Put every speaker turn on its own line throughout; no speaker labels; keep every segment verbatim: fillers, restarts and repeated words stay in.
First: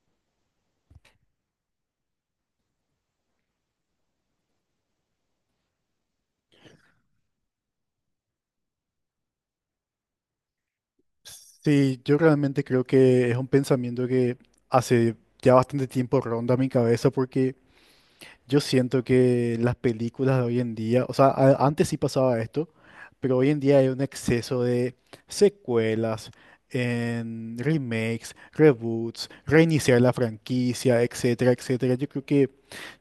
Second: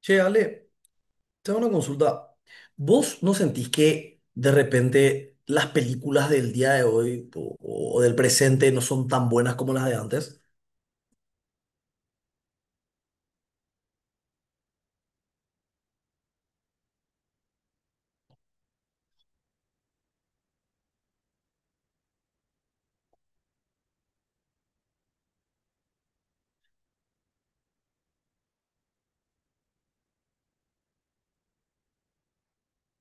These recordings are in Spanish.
Che, Ale, te hago una consulta. ¿Vos no sentís que de repente las películas del día de hoy o, o del presente no son tan buenas como las de antes?
Sí, yo realmente creo que es un pensamiento que hace ya bastante tiempo ronda mi cabeza porque yo siento que las películas de hoy en día, o sea, a- antes sí pasaba esto, pero hoy en día hay un exceso de secuelas, en remakes, reboots, reiniciar la franquicia, etcétera, etcétera. Yo creo que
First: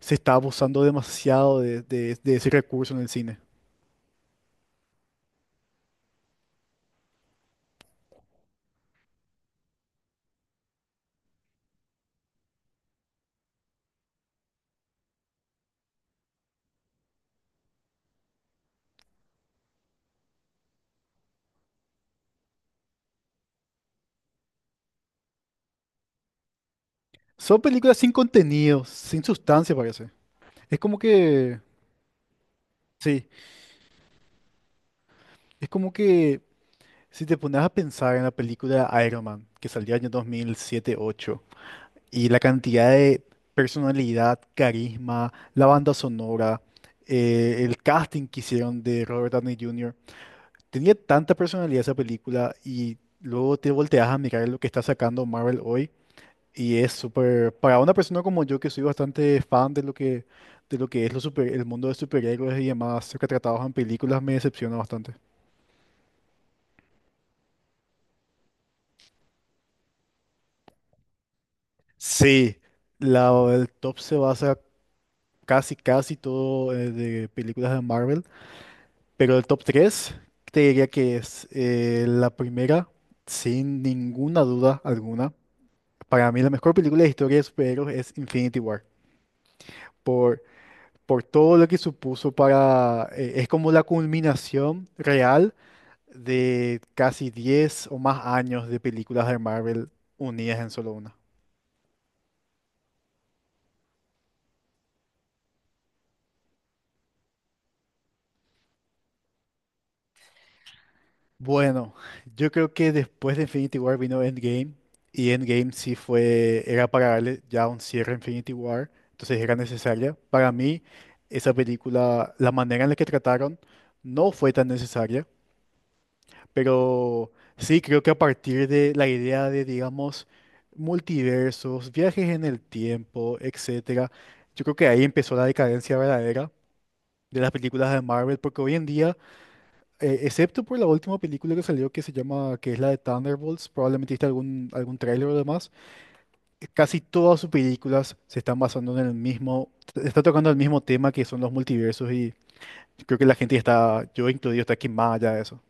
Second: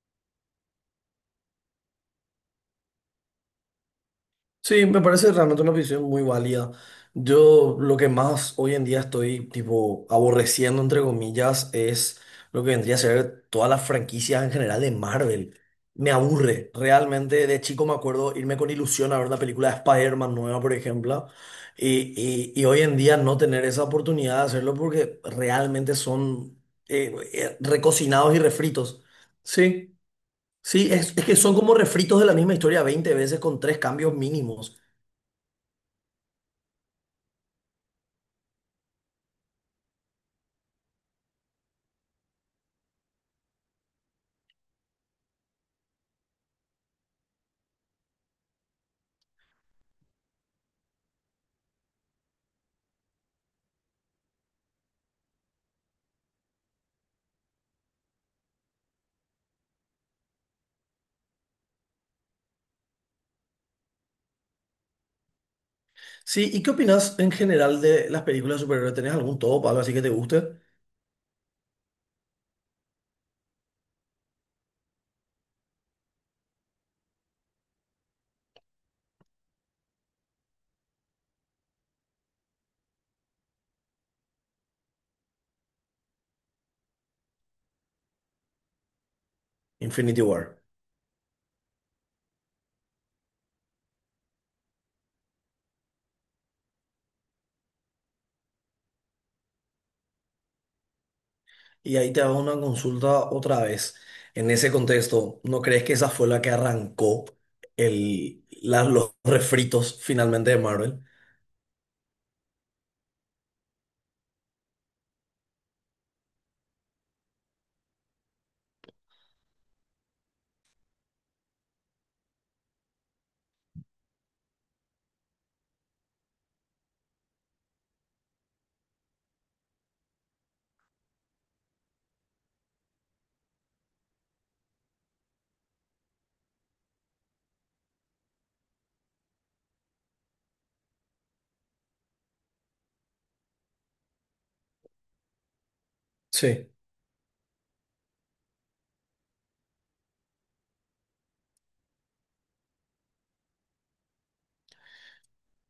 se está abusando demasiado de, de de ese recurso en el cine.
Sí, me parece realmente una visión muy válida. Yo lo que más hoy en día estoy tipo aborreciendo, entre comillas, es lo que vendría a ser todas las franquicias en general de Marvel. Me aburre. Realmente de chico me acuerdo irme con ilusión a ver la película de Spider-Man nueva, por ejemplo, y, y- y hoy en día no tener esa oportunidad de hacerlo porque realmente son eh, eh,
Son películas sin
recocinados y
contenido,
refritos.
sin sustancia,
Sí.
parece. Es
Sí,
como
es, es que son
que...
como refritos de la misma historia veinte
Sí.
veces con tres cambios mínimos.
Es como que si te pones a pensar en la película Iron Man, que salió en el dos mil siete ocho y la cantidad de personalidad, carisma, la banda sonora, eh, el casting que hicieron de Robert Downey júnior, tenía tanta personalidad esa película y luego te volteas a mirar lo que está sacando Marvel hoy y es súper, para una persona como yo que soy bastante fan de lo que, de lo que es lo super- el mundo de superhéroes y demás, lo que tratados en películas me decepciona bastante.
Sí, ¿y qué opinas en general de las películas de superhéroes? ¿Tenés algún top, algo así que te guste?
Sí, la, el top se basa casi, casi todo eh, de películas de Marvel, pero el top tres te diría que es eh, la primera, sin ninguna duda alguna. Para mí la mejor película de historia de superhéroes es Infinity War,
Infinity
por,
War.
por todo lo que supuso para... eh, es como la culminación real de casi diez o más años de películas de Marvel unidas en solo una.
Y ahí te hago una consulta otra vez. En ese contexto, ¿no crees que esa fue la que arrancó el, la- los refritos finalmente de Marvel?
Bueno, yo creo que después de Infinity War vino Endgame y Endgame sí fue, era para darle ya un cierre a Infinity War, entonces era necesaria. Para mí, esa película, la manera en la que trataron no fue tan necesaria, pero sí creo que a partir de la idea de, digamos, multiversos, viajes en el tiempo, etcétera, yo creo que ahí empezó la decadencia verdadera de las películas de Marvel, porque hoy en día eh, excepto por la última película que salió que se llama, que es la de Thunderbolts, probablemente viste algún, algún tráiler o demás, eh,
Sí.
casi todas sus películas se están basando en el mismo, está tocando el mismo tema que son los multiversos y creo que la gente está, yo incluido, está quemada ya de eso.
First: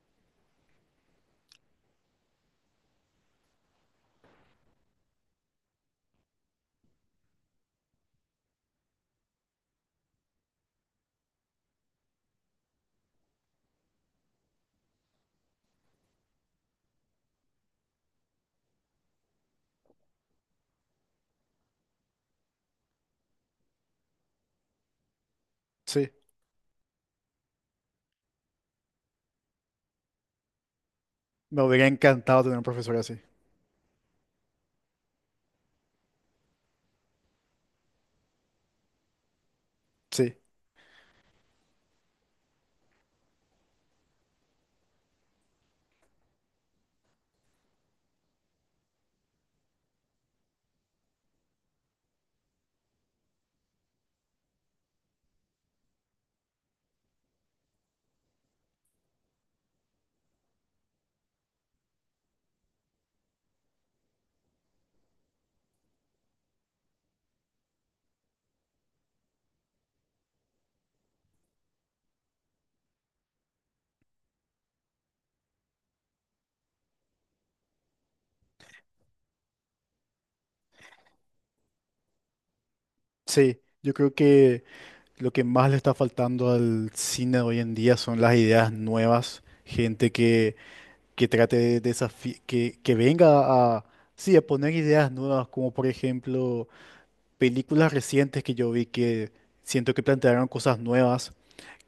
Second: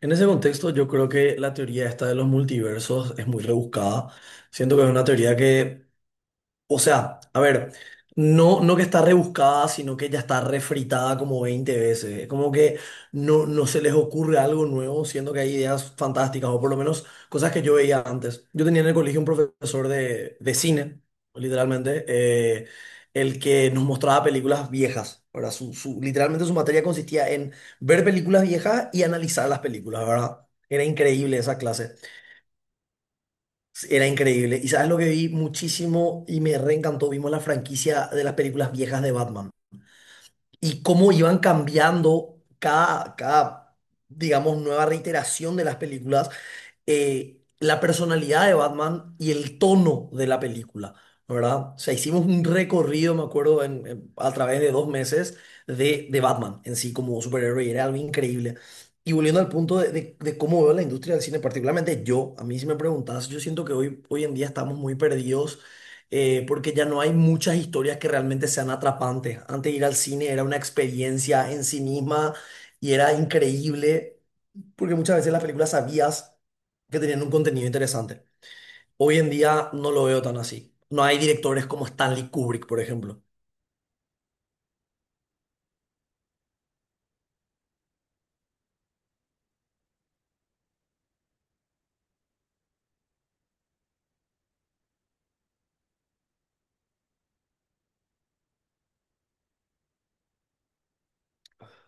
En ese contexto, yo creo que la teoría esta de los multiversos es muy rebuscada. Siento que es una teoría que. O sea, a ver, no, no que está rebuscada, sino que ya está refritada como veinte veces. Es como que no, no se les ocurre algo nuevo, siendo que hay ideas fantásticas, o por lo menos cosas que yo veía antes. Yo tenía en el colegio un profesor de, de cine, literalmente, eh, el que nos mostraba películas viejas. ¿Verdad? Su, su-
Sí,
literalmente su materia consistía en ver películas viejas y analizar las películas, ¿verdad? Era increíble esa
me hubiera
clase.
encantado tener un profesor así.
Era increíble. Y sabes lo que vi muchísimo y me reencantó. Vimos la franquicia de las películas viejas de Batman
Sí,
y cómo iban cambiando cada, cada, digamos, nueva reiteración de las películas eh, la personalidad de Batman y el tono de la película, ¿no?, ¿verdad? O sea, hicimos un recorrido, me acuerdo, en- en- a través de dos meses de- de Batman en sí como superhéroe y era algo increíble. Y volviendo al punto de, de- de cómo veo la industria del cine, particularmente yo, a mí si me preguntas, yo siento que hoy, hoy en día estamos muy perdidos eh, porque ya no hay muchas historias que realmente sean atrapantes. Antes ir al cine era una experiencia en sí misma y era increíble. Porque muchas veces las películas sabías que tenían un contenido interesante. Hoy en día no lo veo tan así. No hay directores como Stanley Kubrick, por ejemplo.
sí. Yo creo que lo que más le está faltando al cine de hoy en día son las ideas nuevas, gente que que trate de desafi- que, que venga a, sí, a poner ideas nuevas, como por ejemplo películas recientes que yo vi que siento que plantearon cosas nuevas,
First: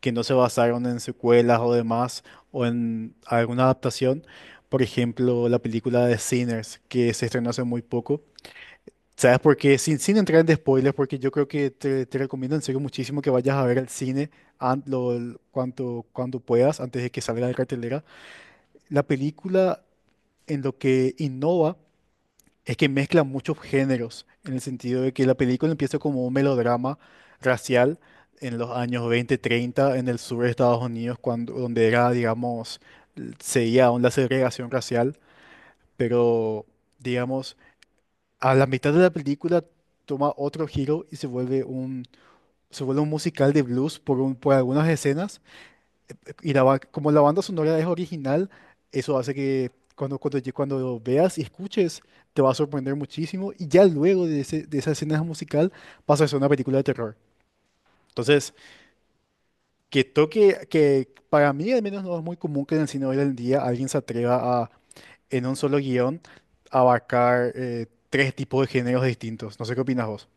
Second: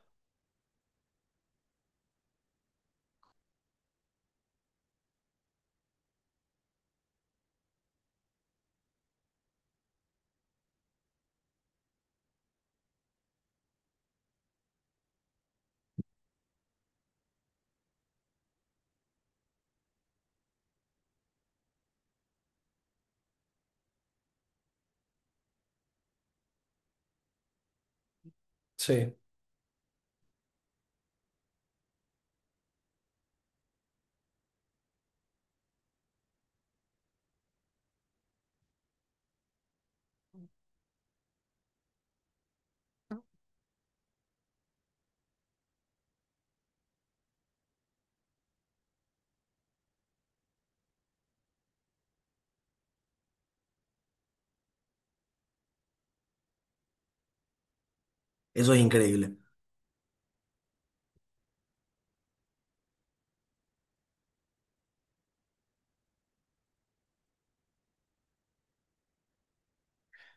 que no se basaron en secuelas o demás, o en alguna adaptación. Por ejemplo, la película de Sinners, que se estrenó hace muy poco. ¿Sabes por qué? Sin, sin entrar en spoilers, porque yo creo que te, te recomiendo en serio muchísimo que vayas a ver al cine an- lo- cuanto, cuando puedas, antes de que salga de cartelera. La película en lo que innova es que mezcla muchos géneros, en el sentido de que la película empieza como un melodrama racial en los años
Sí.
veinte, treinta en el sur de Estados Unidos, cuando, donde era, digamos, l- seguía aún la segregación racial, pero, digamos, a la mitad de la película toma otro giro y se vuelve un, se vuelve un musical de blues por, un- por algunas escenas y la, ba- como la banda sonora es original, eso hace que cuando, cuando, lle- cuando veas y escuches, te va a sorprender muchísimo. Y ya luego de, ese- de esa escena musical, pasa a ser una película de terror. Entonces,
Eso es increíble.
que toque, que para mí al menos no es muy común que en el cine hoy en día alguien se atreva a, en un solo guión, abarcar eh, tres tipos de géneros distintos. No sé qué opinas vos.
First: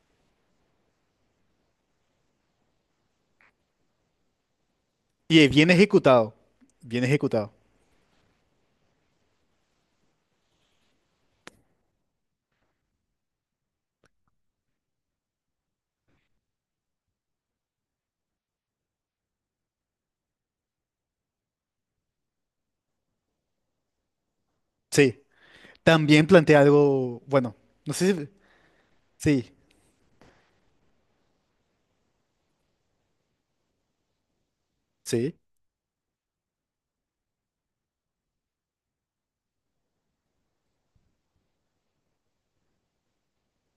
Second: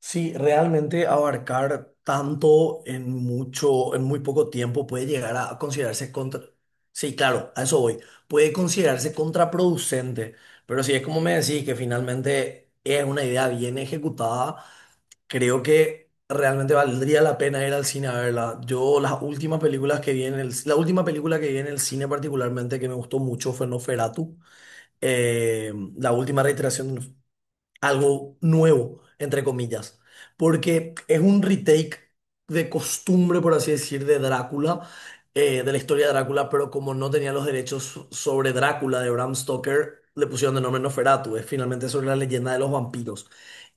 Sí, realmente abarcar tanto en mucho, en muy poco tiempo puede llegar
Y es
a
bien
considerarse
ejecutado,
contra...
bien
Sí,
ejecutado.
claro, a eso voy. Puede considerarse contraproducente, pero si es como me decís, que finalmente es una idea bien ejecutada, creo que realmente valdría la pena ir al cine a verla. Yo las últimas películas que vi en el, la última película que vi en el cine particularmente que me gustó mucho fue Noferatu.
Sí,
Eh, la
también
última
plantea
reiteración
algo, bueno, no sé si...
algo nuevo, entre
Sí,
comillas, porque es un retake de costumbre, por así decir, de Drácula,
sí,
eh, de la historia de Drácula, pero como no tenía los derechos sobre Drácula de Bram Stoker, le pusieron de nombre Nosferatu, es finalmente sobre la leyenda de los vampiros.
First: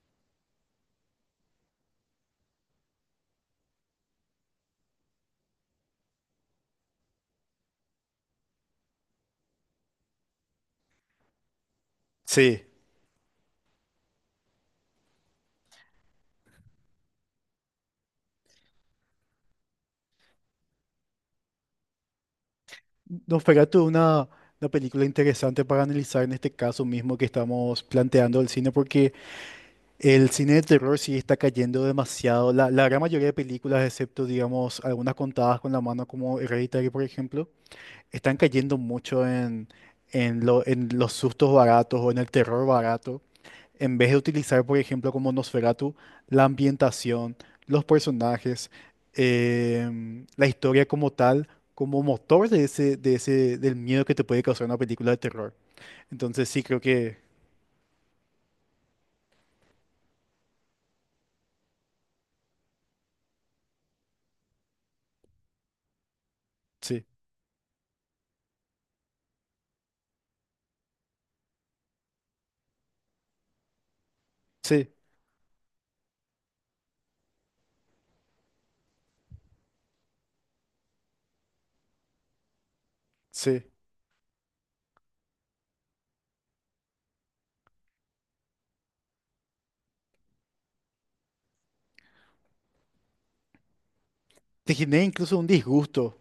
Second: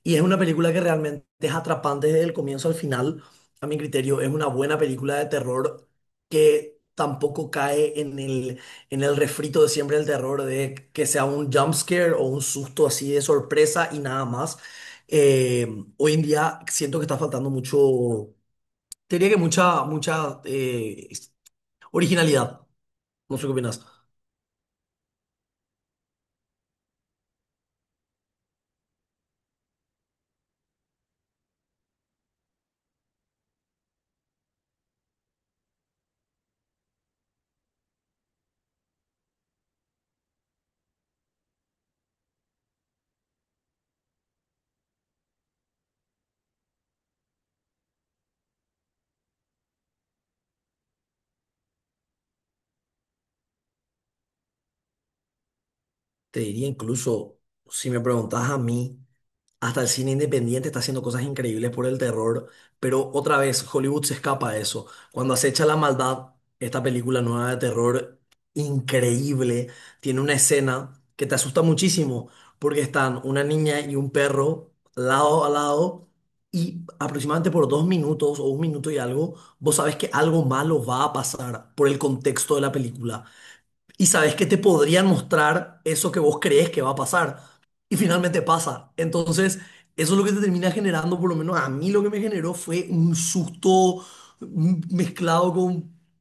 Y es una película que realmente es atrapante desde el comienzo al final, a mi criterio, es una buena película de terror que tampoco cae en el en el refrito de siempre el terror de que sea un jump scare o un
sí.
susto así de sorpresa y nada más. Eh, hoy en día siento que está faltando mucho, te diría que mucha, mucha eh, originalidad. No
Nos
sé qué
pegaste
opinas.
una, una película interesante para analizar en este caso mismo que estamos planteando el cine, porque el cine de terror sí está cayendo demasiado. La, la gran mayoría de películas, excepto, digamos, algunas contadas con la mano, como Hereditary, por ejemplo, están cayendo mucho en, en, lo- en los sustos baratos o en el terror barato. En vez de utilizar, por ejemplo, como Nosferatu, la ambientación, los personajes, em, la historia como tal, como motor de ese, de ese, del miedo que te puede causar una película de terror.
Te
Entonces sí
diría
creo que
incluso, si me preguntas a mí. Hasta el cine independiente está haciendo cosas increíbles por el terror, pero otra vez Hollywood se escapa de eso. Cuando acecha la maldad, esta
sí,
película nueva de terror, increíble, tiene una escena que te asusta muchísimo, porque están una niña y un perro
sí,
lado a lado, y aproximadamente por dos minutos o un minuto y algo, vos sabes que algo malo va a pasar por el contexto de la película
sí.
y sabes que te podrían mostrar eso que vos crees que va a pasar y finalmente pasa. Entonces, eso es lo que te termina generando, por lo menos a mí lo que me generó fue un susto,
Te
mm,
genera incluso un
mezclado con...
disgusto.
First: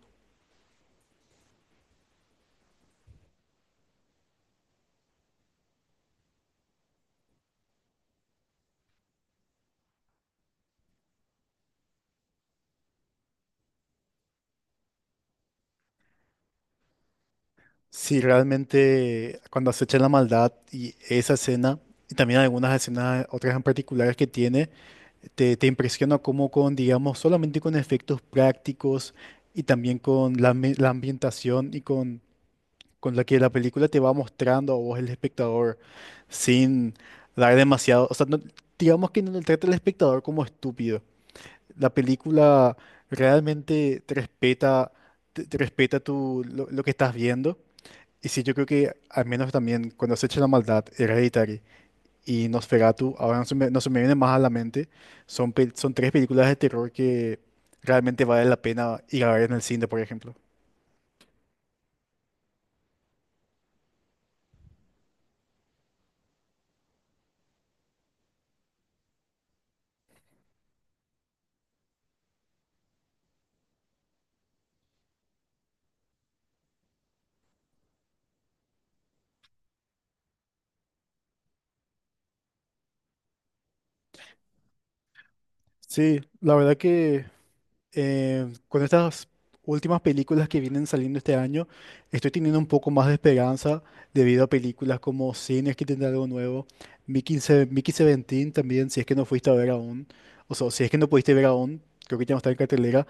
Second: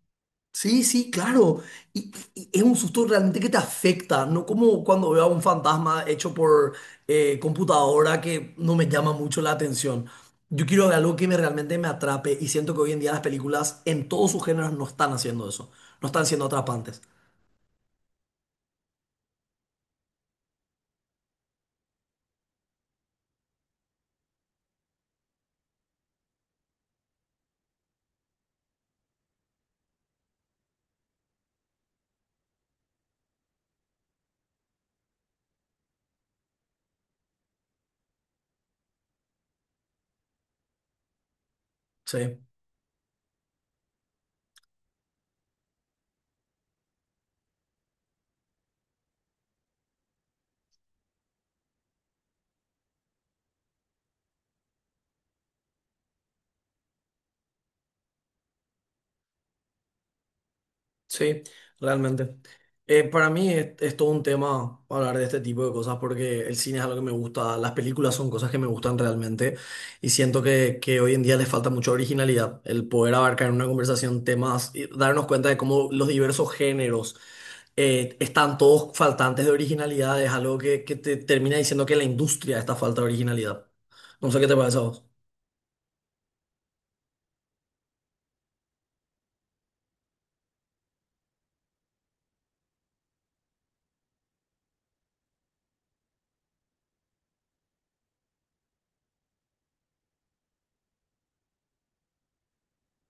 Sí, sí, claro. Y, y es un susto realmente que te afecta, no como cuando veo a un fantasma hecho por eh, computadora que no me llama mucho la atención. Yo quiero ver algo que me realmente me atrape y siento que hoy en día las películas en todos sus géneros no están haciendo eso, no están siendo atrapantes.
Sí, realmente cuando acechan la maldad y esa escena, y también algunas escenas, otras en particulares que tiene, te, te impresiona cómo con, digamos, solamente con efectos prácticos y también con la, ambi- la ambientación y con, con la que la película te va mostrando a vos el espectador sin dar demasiado, o sea, no- digamos que no le trata al espectador como estúpido. La
Sí.
película realmente te respeta, te, te respeta tu, lo lo que estás viendo y sí, yo creo que al menos también cuando se echa la maldad, Hereditary y Nosferatu, ahora no se me, no se me vienen más a la mente, son, pel- son tres películas de terror que realmente vale la pena ir a ver en el cine, por ejemplo.
Sí, realmente. Eh, para mí es, es todo un tema hablar de este tipo de cosas porque el cine es algo que me gusta, las películas son cosas que me gustan realmente y siento que, que hoy en día les falta mucha originalidad, el poder abarcar en una conversación temas y darnos cuenta de cómo los diversos géneros eh, están todos faltantes de originalidad, es algo que, que te termina diciendo que la industria está falta de originalidad. No sé qué te parece a vos.
Sí, la verdad que eh, con estas últimas películas que vienen saliendo este año, estoy teniendo un poco más de esperanza debido a películas como Cines que tendrá algo nuevo, Mickey, Se- Mickey diecisiete también, si es que no fuiste a ver aún, o sea, si es que no pudiste ver aún, creo que ya no está en cartelera.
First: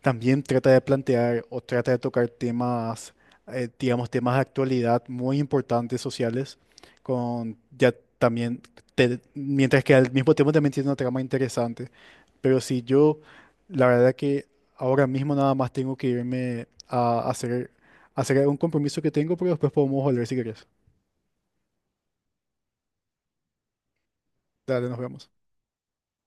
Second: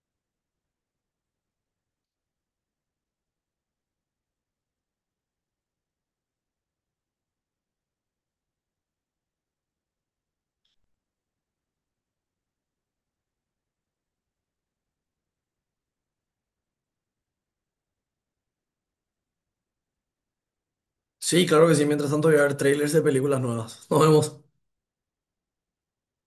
También trata de plantear o trata de tocar temas, eh, digamos, temas de actualidad muy importantes sociales, con ya también, te- mientras que al mismo tiempo también tiene una trama interesante. Pero si yo, la verdad que ahora mismo nada más tengo que irme a hacer, a hacer un compromiso que tengo, pero después podemos volver si querés.
Sí, claro que sí, mientras tanto voy a ver trailers de películas nuevas. Nos vemos.
Dale, nos vemos.